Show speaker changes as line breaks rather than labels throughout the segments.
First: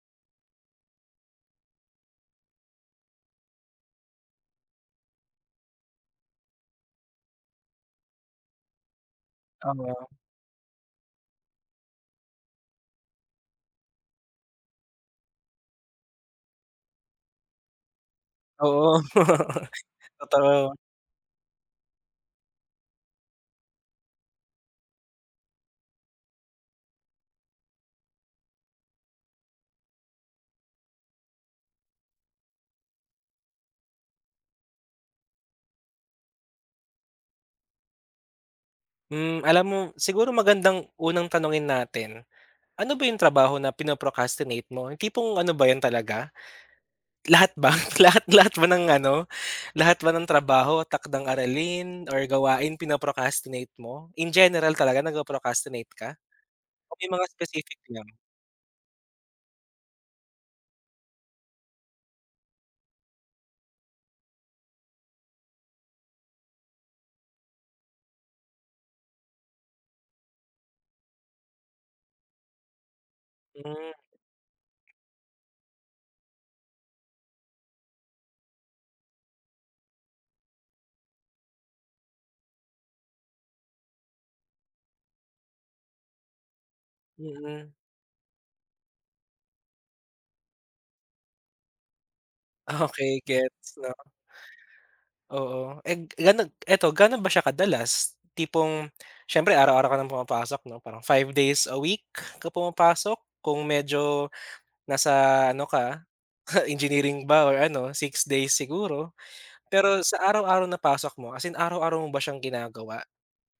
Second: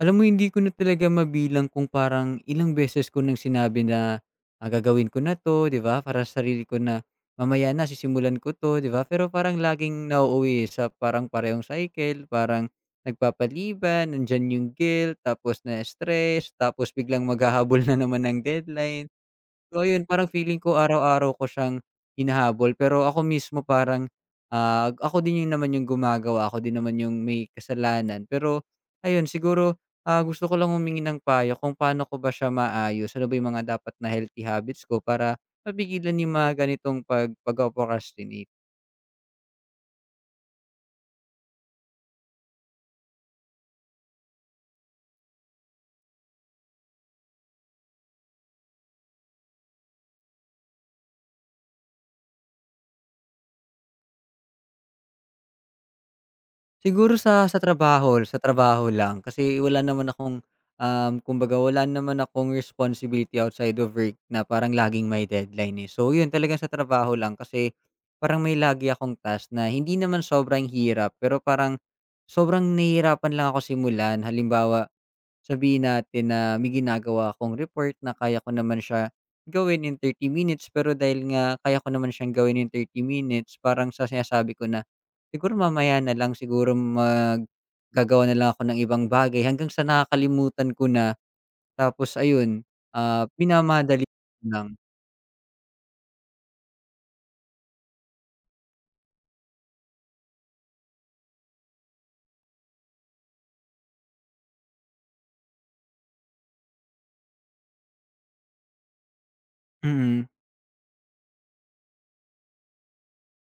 Alam mo hindi ko na talaga mabilang kung parang ilang beses ko ng sinabi na, ah, gagawin ko na 'to 'di ba, para sa sarili ko na mamaya na sisimulan ko to 'di ba? Pero parang laging
Oo.
nauuwi sa parang parehong cycle parang nagpapaliban, nandiyan yung guilt tapos nai-stress tapos biglang maghahabol na naman ng
Oo.
deadline. So ayun, parang feeling
Totoo.
ko araw-araw ko siyang hinahabol pero ako mismo parang, ah, ako din 'yon naman yung gumagawa, ako din naman yung may kasalanan. Pero ayun siguro, ah, gusto ko lang humingi ng payo kung pa'no ko ba siya maaayos, ano ba yung mga dapat na healthy habits ko para mapigilan yung mga ganitong pag pagpo-procrastinate?
Hmm, alam mo siguro magandang unang tanungin natin, ano ba yung trabaho na pino-procrastinate mo? Yung tipong ano ba 'yon talaga? Lahat ba, lahat lahat ba ng ano lahat ba ng trabaho, takdang-aralin or gawain pino-procrastinate mo? In general talaga nagpo-procrastinate ka? O may
Siguro
mga
sa sa
specific lang?
trabaho, sa trabaho lang kasi wala naman akong, um, kumbaga wala naman akong responsibility outside of work na parang laging may deadline, eh. So 'yon talagang sa trabaho lang kasi parang may lagi akong task na hindi naman sobrang hirap pero parang sobrang nahihirapan lang ako
Hmm.
simulan. Halimbawa, sabihin natin na may ginagawa akong report na kaya ko naman siya gawin in 30 minutes pero dahil nga kaya ko naman siyang gawin in 30 minutes parang sa sinasabi ko na, "Siguro mamaya na lang siguro mag
Mm.
gagawa na lang ako ng ibang bagay," hanggang sa nakakalimutan ko na. Tapos ayun,
Okey,
ah,
gets 'no.
minamadali ko na lang.
Oo, and ganog eto ga'no ba siya kadalas? Tipong siyempre araw-araw ka ng pumapasok 'no parang 5 days a week ka pumapasok, kung medyo nasa ano ka engineering ba or ano 6 days siguro. Pero sa
Mm.
araw-araw na pasok mo, as in araw-araw mo ba siyang ginagawa?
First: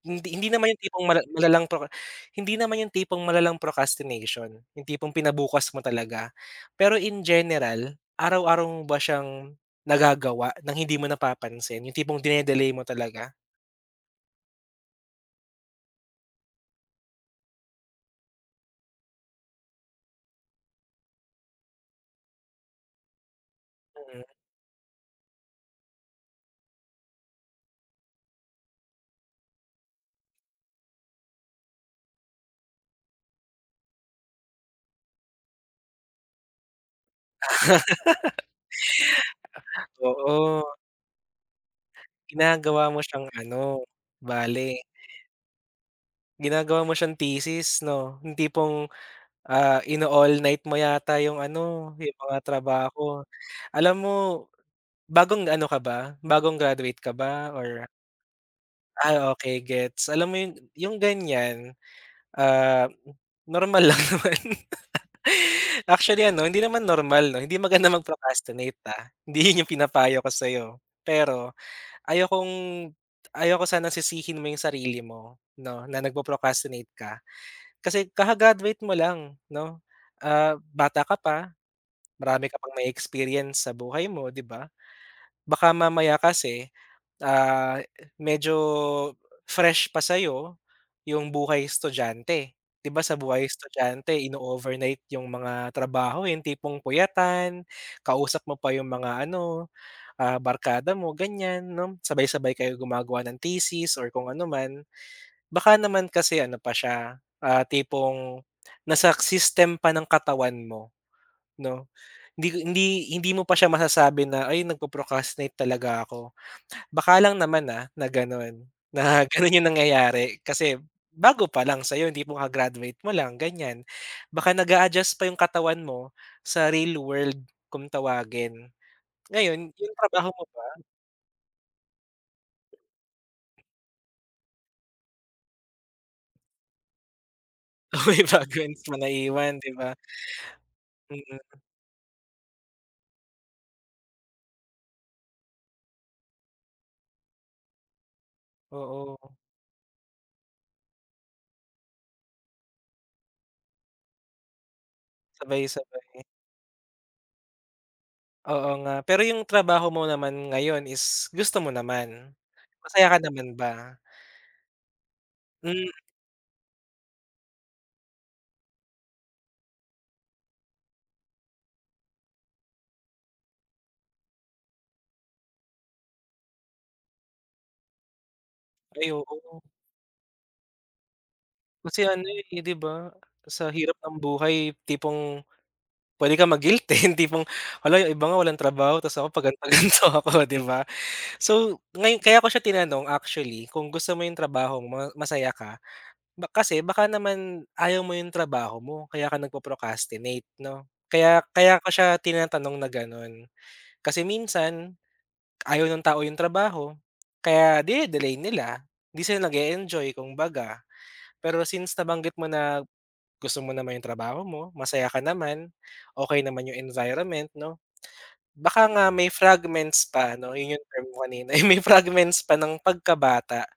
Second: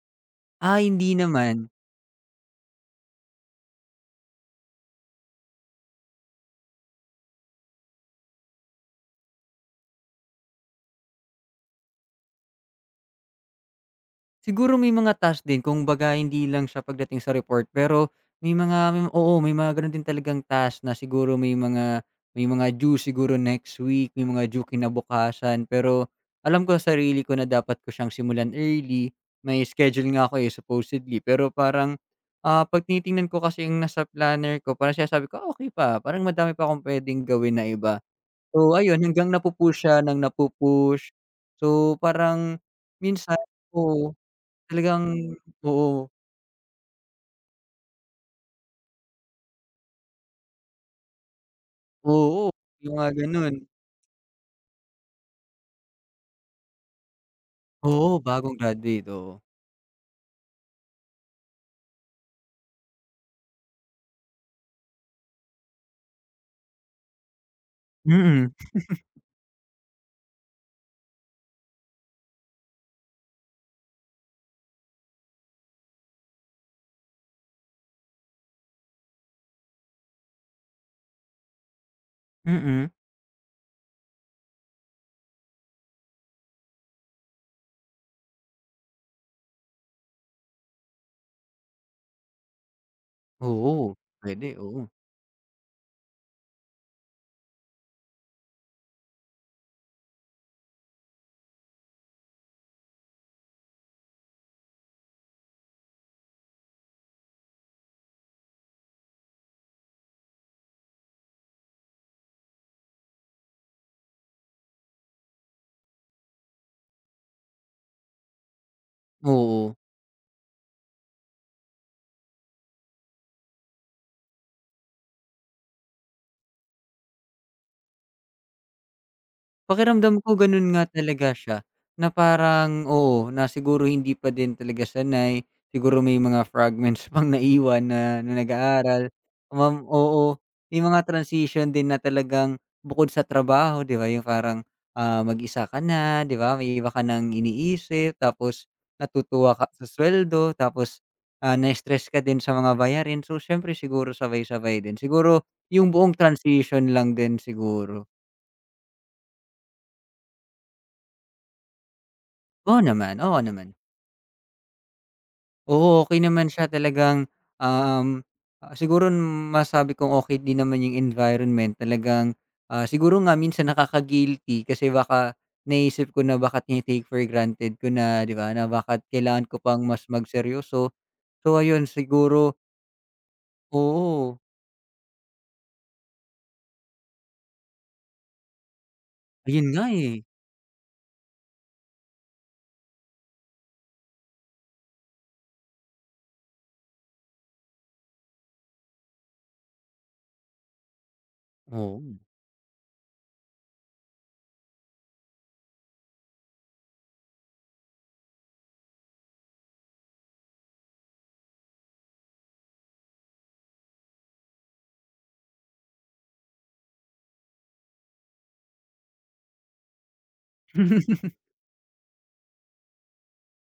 Hindi hindi naman
Ah,
yung tipong
hindi
mala malalang
naman.
proc hindi naman yung tipong malalang procrastination, yung tipong pina bukas mo talaga. Pero in general araw-araw mo ba siyang nagagawa ng hindi mo napapansin yung tipong dine-delay mo talaga?
Siguro, may mga task din. Kumbaga, hindi lang siya, pagdating sa report, pero may mga, m oo, may mga gano'n din talagang task, na siguro, may mga, may mga due, siguro next week,
Mm.
yung mga due, kinabukasan, pero, alam ko sa sarili ko, na dapat ko siyang simulan early. May schedule nga ako, eh, supposedly, pero parang, ah, 'pag tinitingnan ko kasi yung nasa planner ko, parang sinasabi ko, "Ah, okey, pa, parang madami pa akong puwedeng gawin na iba". So, ayun, hanggang napu-push siya nang
Oo.
napu-push, so, parang
Ginagawa mo siyang
minsan
ano,
oo,
bale
talagang oo.
Ginagawa mo siyang thesis, 'no. Yung tipong, ah, ino-all night mo yata yung ano, yung mga
Oo. Yung mga
trabaho.
gano'n.
Alam mo, bagong ano ka ba, bagong graduate ka ba or
Oo, bagong graduate,
Ay,
oo.
okey gets. Alam mo 'yon, yung ganyan, ah, normal lang naman. Actually, ano, hindi naman normal, 'no, hindi maganda
Mm.
mag-procrastinate, ah. Hindi 'yon yung pinapayo ko sa'yo, pero, ayokong ayaw ko sanang sisihin mo yung sarili mo, 'no, na, nagpo-procrastinate ka. Kasi kaka-graduate mo lang, 'no, ah, bata ka pa, marami ka pang
Mm.
mae-experience sa buhay mo, 'di ba? Baka mamaya kasi, ah, e medyo fresh pa sa'yo, yung buhay-estudyante. 'Di ba, sa buhay
Oo.
estudyante,
Puwede, oo.
ino-overnight yung mga trabaho, eh, yung tipong puyatan, kausap mo pa yung mga ano, ah, barkada mo, ganyan, 'no? Sabay-sabay kayo gumagawa ng thesis or kung anuman, baka naman kasi ano pa siya, ah, tipong nasa system pa ng katawan mo, 'no? Hindi hindi hindi mo pa siya masasabi na, "Ay, nagpo-procrastinate talaga ako", baka lang naman, ah, na gano'n, na gano'n yung
Oo.
nangyayari, kasi, bago pa lang sa'yo, tipong kaka-graduate mo lang, ganyan. Baka nag-a-adjust pa yung katawan mo, sa real world, kung tawagin. Ngayon yung
Pakiramdam
trabaho
ko
mo
gano'n
ba
nga talaga siya, na parang, oo, na siguro, hindi pa din talaga sanay. Siguro, may mga fragments pang naiwan
Oo,
na,
yung
na,
fragments mo
nag-aaral.
naiwan, 'di
Kumam
ba?
oo, may mga
Mm.
transition din, na talagang bukod sa trabaho, 'di ba, yung parang, ah, mag-isa ka na, 'di ba, may iba ka nang iniisip, tapos
Oo.
natutuwa ka sa suweldo, tapos, ah, na-stress ka din sa mga bayarin. So, siyempre, siguro sabay-sabay din, siguro yung buong
Sabay-sabay.
transition lang din, siguro.
Oo nga, pero yung trabaho mo naman ngayon is gusto mo naman?
Oo
Masaya ka
naman. Oo
naman
naman.
ba? Hmm.
Oo, okey naman siya talagang, um, siguro masabi kong okey din naman yung environment talagang, ah, siguro nga minsan nakaka-guilty kasi baka naiisip ko na baka tini-take for granted ko na, di ba? Na bakit
Ay
kailangan
oo.
ko pang mas magseryoso. So, ayun
Kasi ano,
siguro
eh, di ba, sa hirap ng
Oo.
buhay tipong puwede kang ma-guilty, yung tipong hala, yung iba nga walang trabaho tas ako pa
Ayun nga,
gan'to-gan'to
eh.
ako, di ba? So, ngayon kaya ko siya tinanong actually kung gusto mo yung trabaho, masaya ka ba kasi baka naman ayaw mo yung trabaho mo kaya ka nagpo-procrastinate, 'no? Kaya kaya ko siya
Oo.
tinatanong na gano'n. Kasi minsan, ayaw ng tao yung trabaho kaya dine-delay nila. Hindi sila nag-e-enjoy, kumbaga. Pero since nabanggit mo na gusto mo naman yung trabaho mo, masaya ka naman, okey naman yung environment, 'no. Baka nga may fragments pa, 'no, yun yung term mo kanina, eh. May fragments pa nang pagka-bata.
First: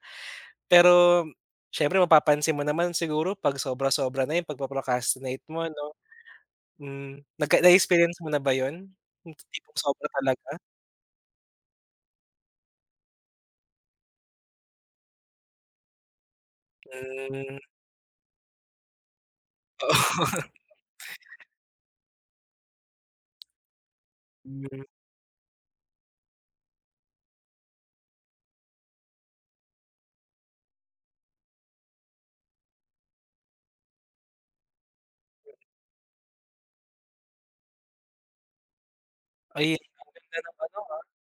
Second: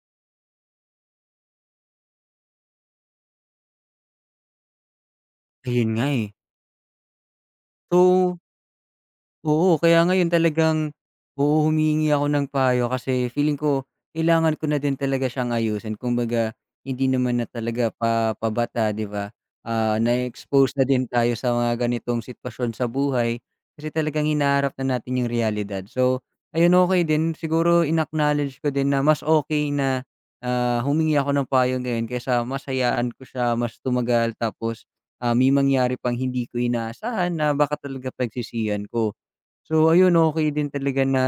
Pero siyempre, mapapansin mo naman siguro 'pag sobra-sobra na yung pagpo-procrastinate mo
Ayun
'no?
nga, eh.
Hmm. Nagka na-experience mo
So
na ba yun? Yung
Oo,
tipong sobra
kaya ngayon
talaga?
talagang oo, humihingi ako ng payo kasi feeling ko kailangan ko na din talaga siyang ayusin. Kumbaga, hindi naman na
Hmm.
talaga pa pabata, di ba? Ah,
Oo.
na-expose na din tayo sa mga ganitong sitwasyon sa buhay kasi talagang hinaharap
Hmm.
na natin yung realidad. So, ayun, okey din. Siguro in-acknowledge ko din na mas okey na, ah, humingi ako ng payo ngayon kaysa mas hayaan ko siya, mas tumagal tapos, ah, may mangyari pang hindi ko inaasahan na baka talaga pagsisihan ko.
Ayun,
So
ang
ayun,
ganda
okey
ng
din
ano, ah.
talaga na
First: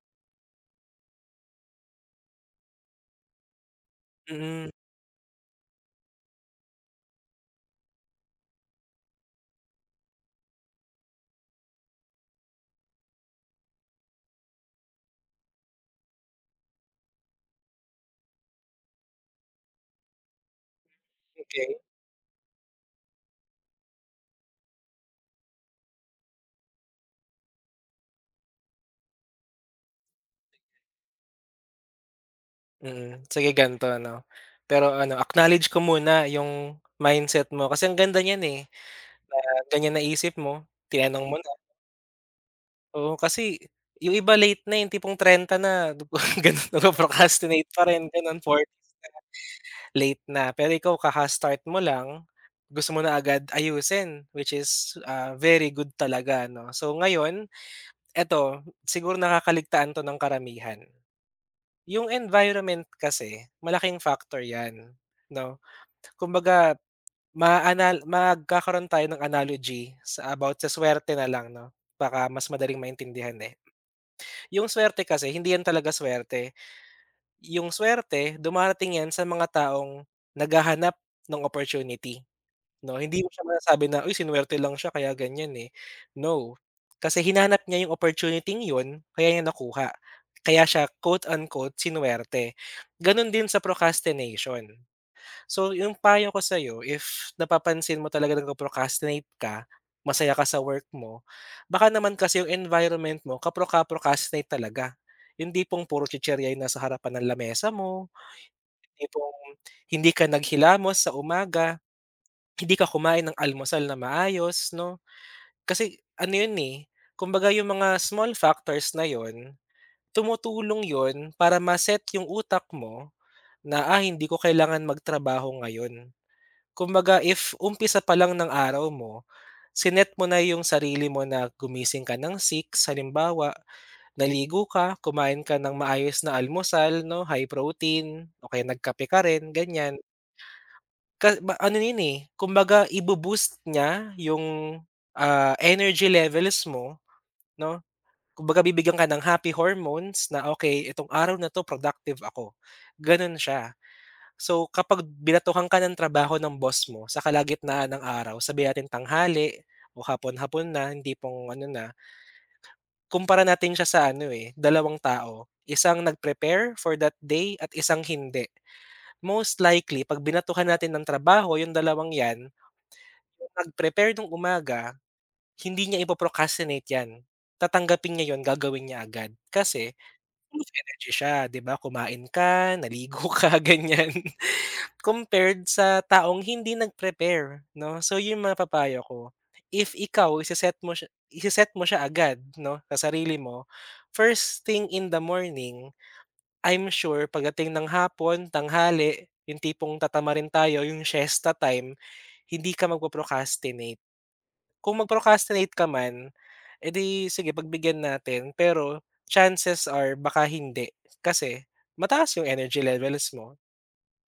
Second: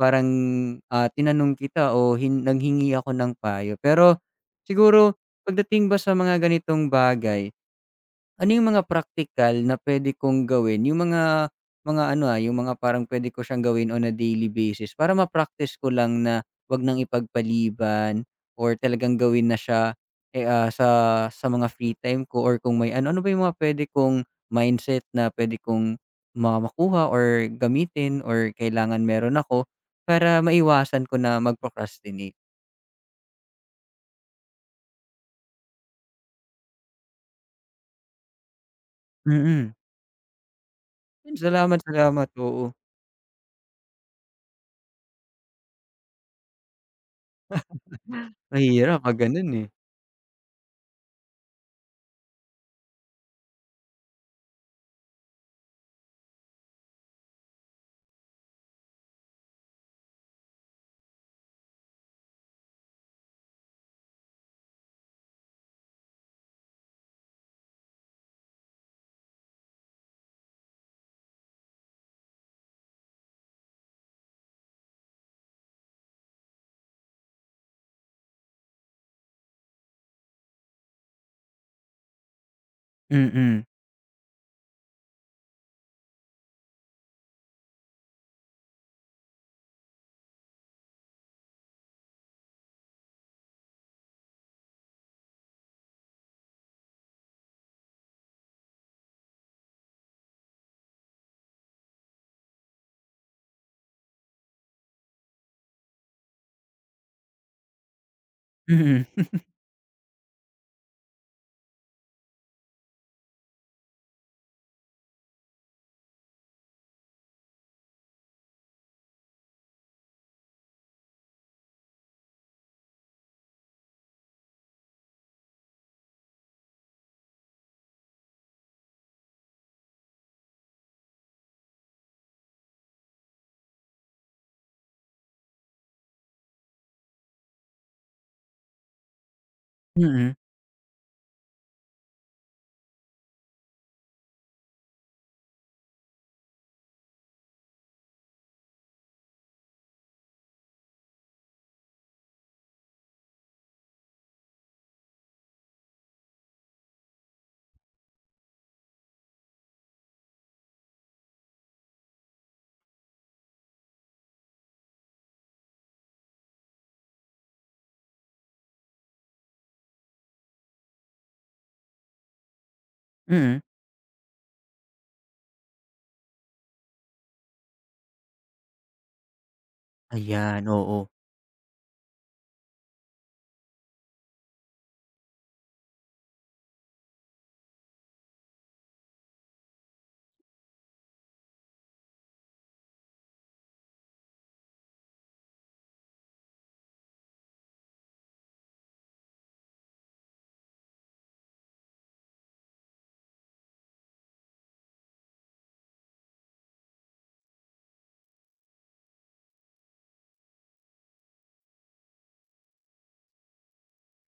parang, ah, tinanong kita o hin nanghingi ako ng payo. Pero
Mm.
siguro, pagdating ba sa mga ganitong bagay, ano yung mga praktikal na puwede kong gawin, yung mga mga ano, ah, yung mga parang puwede ko siyang gawin on a daily basis para ma-practice ko lang na wag nang ipagpaliban or talagang gawin na siya, eh, ah, sa sa mga
Okey.
free time ko or kung may ano Ano ba yung mga puwede kong mindset na puwede kong ma makuha or gamitin or kailangan meron ako para maiwasan ko na mag-procrastinate?
Mm, sige gan'to, 'no, pero ano, acknowledge ko muna yung mindset mo, kasi ang ganda niyan, eh, na
Mm.
ganyan naisip mo, tinanong mo na.
Salamat, salamat, oo.
Oo, kasi, yung iba, late na, yung tipong 30 dupa gano'n, nag-pro-procrastinate pa rin, gano'n, 40's
Mahirap 'pag gano'n, eh.
na, late na. Pero ikaw kaka-start mo lang, gusto mo na agad ayusin, which is, ah, very good talaga, no. So ngayon, eto, siguro nakakaligtaan 'to ng karamihan. Yung environment kasi malaking factor yan, 'no. Kumbaga, maa-anal magkakaroon tayo ng analogy, sa about, sa suwerte na lang, 'no, baka mas madaling maintindihan, eh. Yung suwerte kasi, hindi yan talaga suwerte, yung suwerte, dumarating yan sa mga taong naghahanap no'ng opportunity, 'no. Hindi mo siya
Mm.
masasabi na, "Uy, sinuwerte lang siya kaya ganiyan, eh". No, kasi hinanap niya yung opportuniting 'yon, kaya niya nakuha, kaya siya, quote, unquote sinuwerte. Gano'n din sa procrastination. So, yung payo ko sa'yo, if, napapansin mo talaga na, nag-pro-procrastinate ka, masaya ka sa work mo, baka naman kasi yung environment mo, ka-procra-procrastinate talaga. Yung tipong, puro chichirya yung nasa harapan ng lamesa mo,
Mm.
tipong, hindi ka naghilamos sa umaga, hindi ka kumain ng almusal na maayos, 'no? Kasi, ano 'yon, eh, kumbaga yung mga small factors na 'yon, tumutulong 'yon, para ma-set yung utak mo, na, "Ah, hindi ko kailangan magtrabaho ngayon". Kumbaga, if, umpisa pa lang ng araw mo, si-net mo na yung sarili mo na, gumising ka ng 6:00 halimbawa, naligo ka, kumain ka ng maayos na almusal, 'no, high protein, o kaya nagkape ka rin, ganiyan.
Mm.
Ka ba ano 'yon, eh, kumbaga ibo-boost niya yung, ah, energy levels mo, 'no, kumbaga bibigyan ka ng happy hormones na, "Okey, itong araw na 'to, productive ako", gano'n siya. So, kapag binatuhan ka ng trabaho ng boss mo, sa kalagitnaan ng araw, sabihin natin tanghali, o hapon-hapon na yung tipong ano na kumpara natin siya sa ano, eh, dalawang tao, isang nag-prepare, for that day, at isang hindi. Most likely, 'pag binatuhan natin ng trabaho, yung dalawang yan, yung
Mm.
nag-prepare no'ng umaga, hindi niya ipo-procrastinate yan, tatanggapin niya 'yon, gagawin niya agad. Kasi, full
Ayan,
of
oo.
energy siya, 'di ba, kumain ka, naligo ka, ganyan, compared sa taong hindi nag-prepare, 'no, so, 'yon mapapayo ko. If ikaw, ise-set mo siya i-se-set mo siya agad, 'no, sa sarili mo, first thing in the morning, I'm sure pagdating ng hapon, tanghali, yung tipong tatamarin tayo, yung siesta time, hindi ka magpo-procrastinate. Kung mag-procrastinate ka man, eh, 'di, sige pagbigyan natin. Pero, chances are, baka hindi, kasi mataas yung energy levels mo,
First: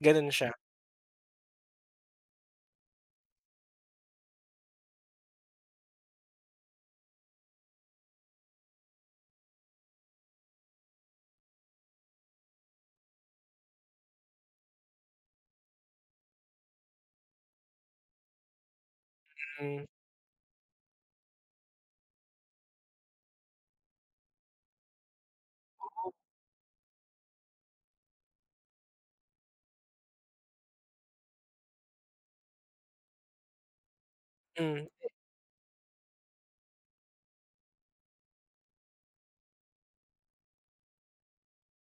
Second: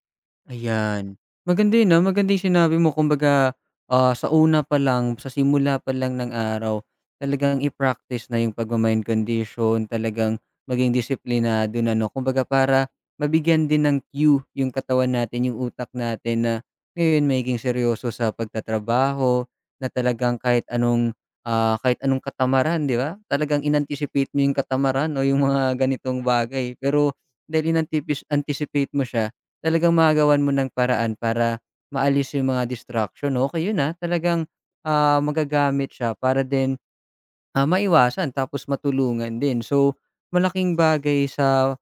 gano'n siya.
Ayan, maganda 'yon, ah, maganda yung sinabi mo, kumbaga, ah, sa una pa lang, sa simula pa lang ng araw, talagang i-practice na yung pagma-mind condition, talagang maging disiplinado na, 'no. Kumbaga para, mabigyan din ng cue yung katawan natin, yung utak natin, na, ngayon magiging seryoso sa pagtatrabaho,
Hmm.
na talagang kahit anong, ah, kahit anong katamaran, 'di ba? Talagang in-anticipate mo yung katamaran o yung mga
Oo.
ganitong bagay. Pero, dahil inantipis anticipate mo siya, talagang magagawan mo ng paraan para maalis yung mga distraction. Okey 'yon, ah, talagang,
Hmm. Eh
ah, magagamit siya para din, ah, maiwasan tapos matulungan din. So, malaking bagay sa,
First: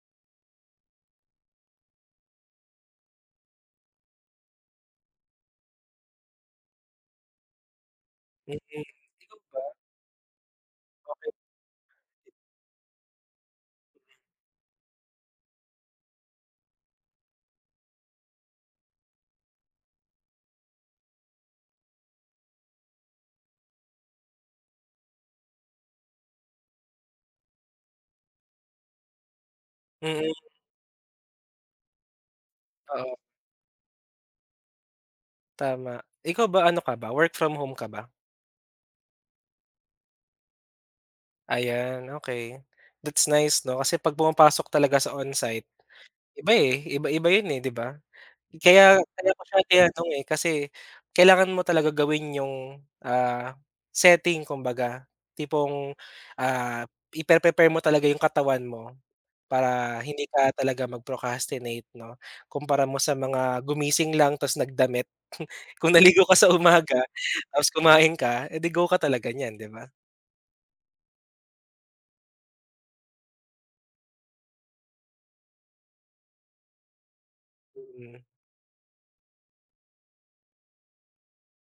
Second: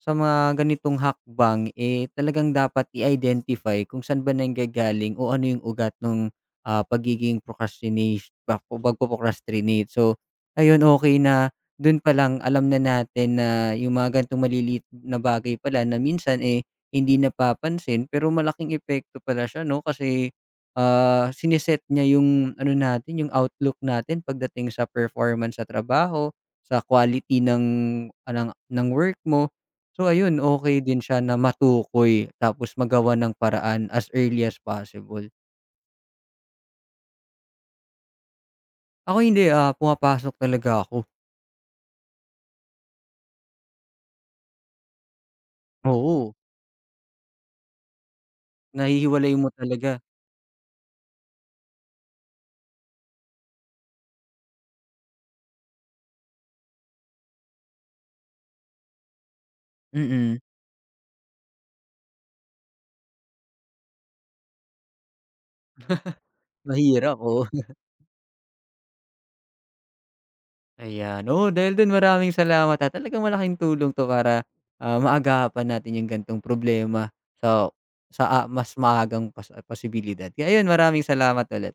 sa mga ganitong hakbang, eh, talagang dapat i-identify kung sa'n ba nanggagaling o ano yung ugat no'ng, ah, pagiging procrastinesh
Mm.
bak o
ikaw ba?
pagpo-procrastinate. So, ayun, okey
Okey.
na, do'n pa lang, alam na natin na, yung mga gano'ng maliliit na bagay pala, na minsan, eh, hindi napapansin, pero malaking epekto pala siya, 'no, kasi, ah, sini-set niya yung ano natin, yung outlook natin, pagdating sa performance sa trabaho, sa quality ng ng work mo. So,
Mm.
ayun, okey din siya na matukoy tapos
Oo.
magawan ng paraan, as early as possible.
Tama. Ikaw ba, ano ka ba, work from home ka ba?
Ako hindi, ah, pumapasok talaga ako.
Ayan, okey. That's nice, 'no, kasi 'pag pumapasok talaga sa onsite,
Oo.
iba, eh, iba-iba 'yon, eh, 'di ba? Kaya, kaya
Nahihiwalay
ko
mo
siya
talaga.
tinanong, eh, kasi, kailangan mo talaga gawin yung, ah, setting kumbaga. Tipong, ah, i-pre-prepare mo talaga yung katawan mo, para hindi
Mm.
ka talaga mag-procrastinate, 'no? Kumpara mo sa mga, gumising lang tas nagdamit. Kung naligo ka sa umaga,
Mahirap, oo.
tapos kumain ka, eh, 'di, go ka talaga niyan, 'di ba?
Ayan, oo, dahil do'n, maraming salamat at talagang malaking tulong 'to, para, ah, maagapan natin yung gan'tong problema sa
Mm.
sa, ah, mas maagang pas posibilidad. Kaya ayun, maraming salamat ulit.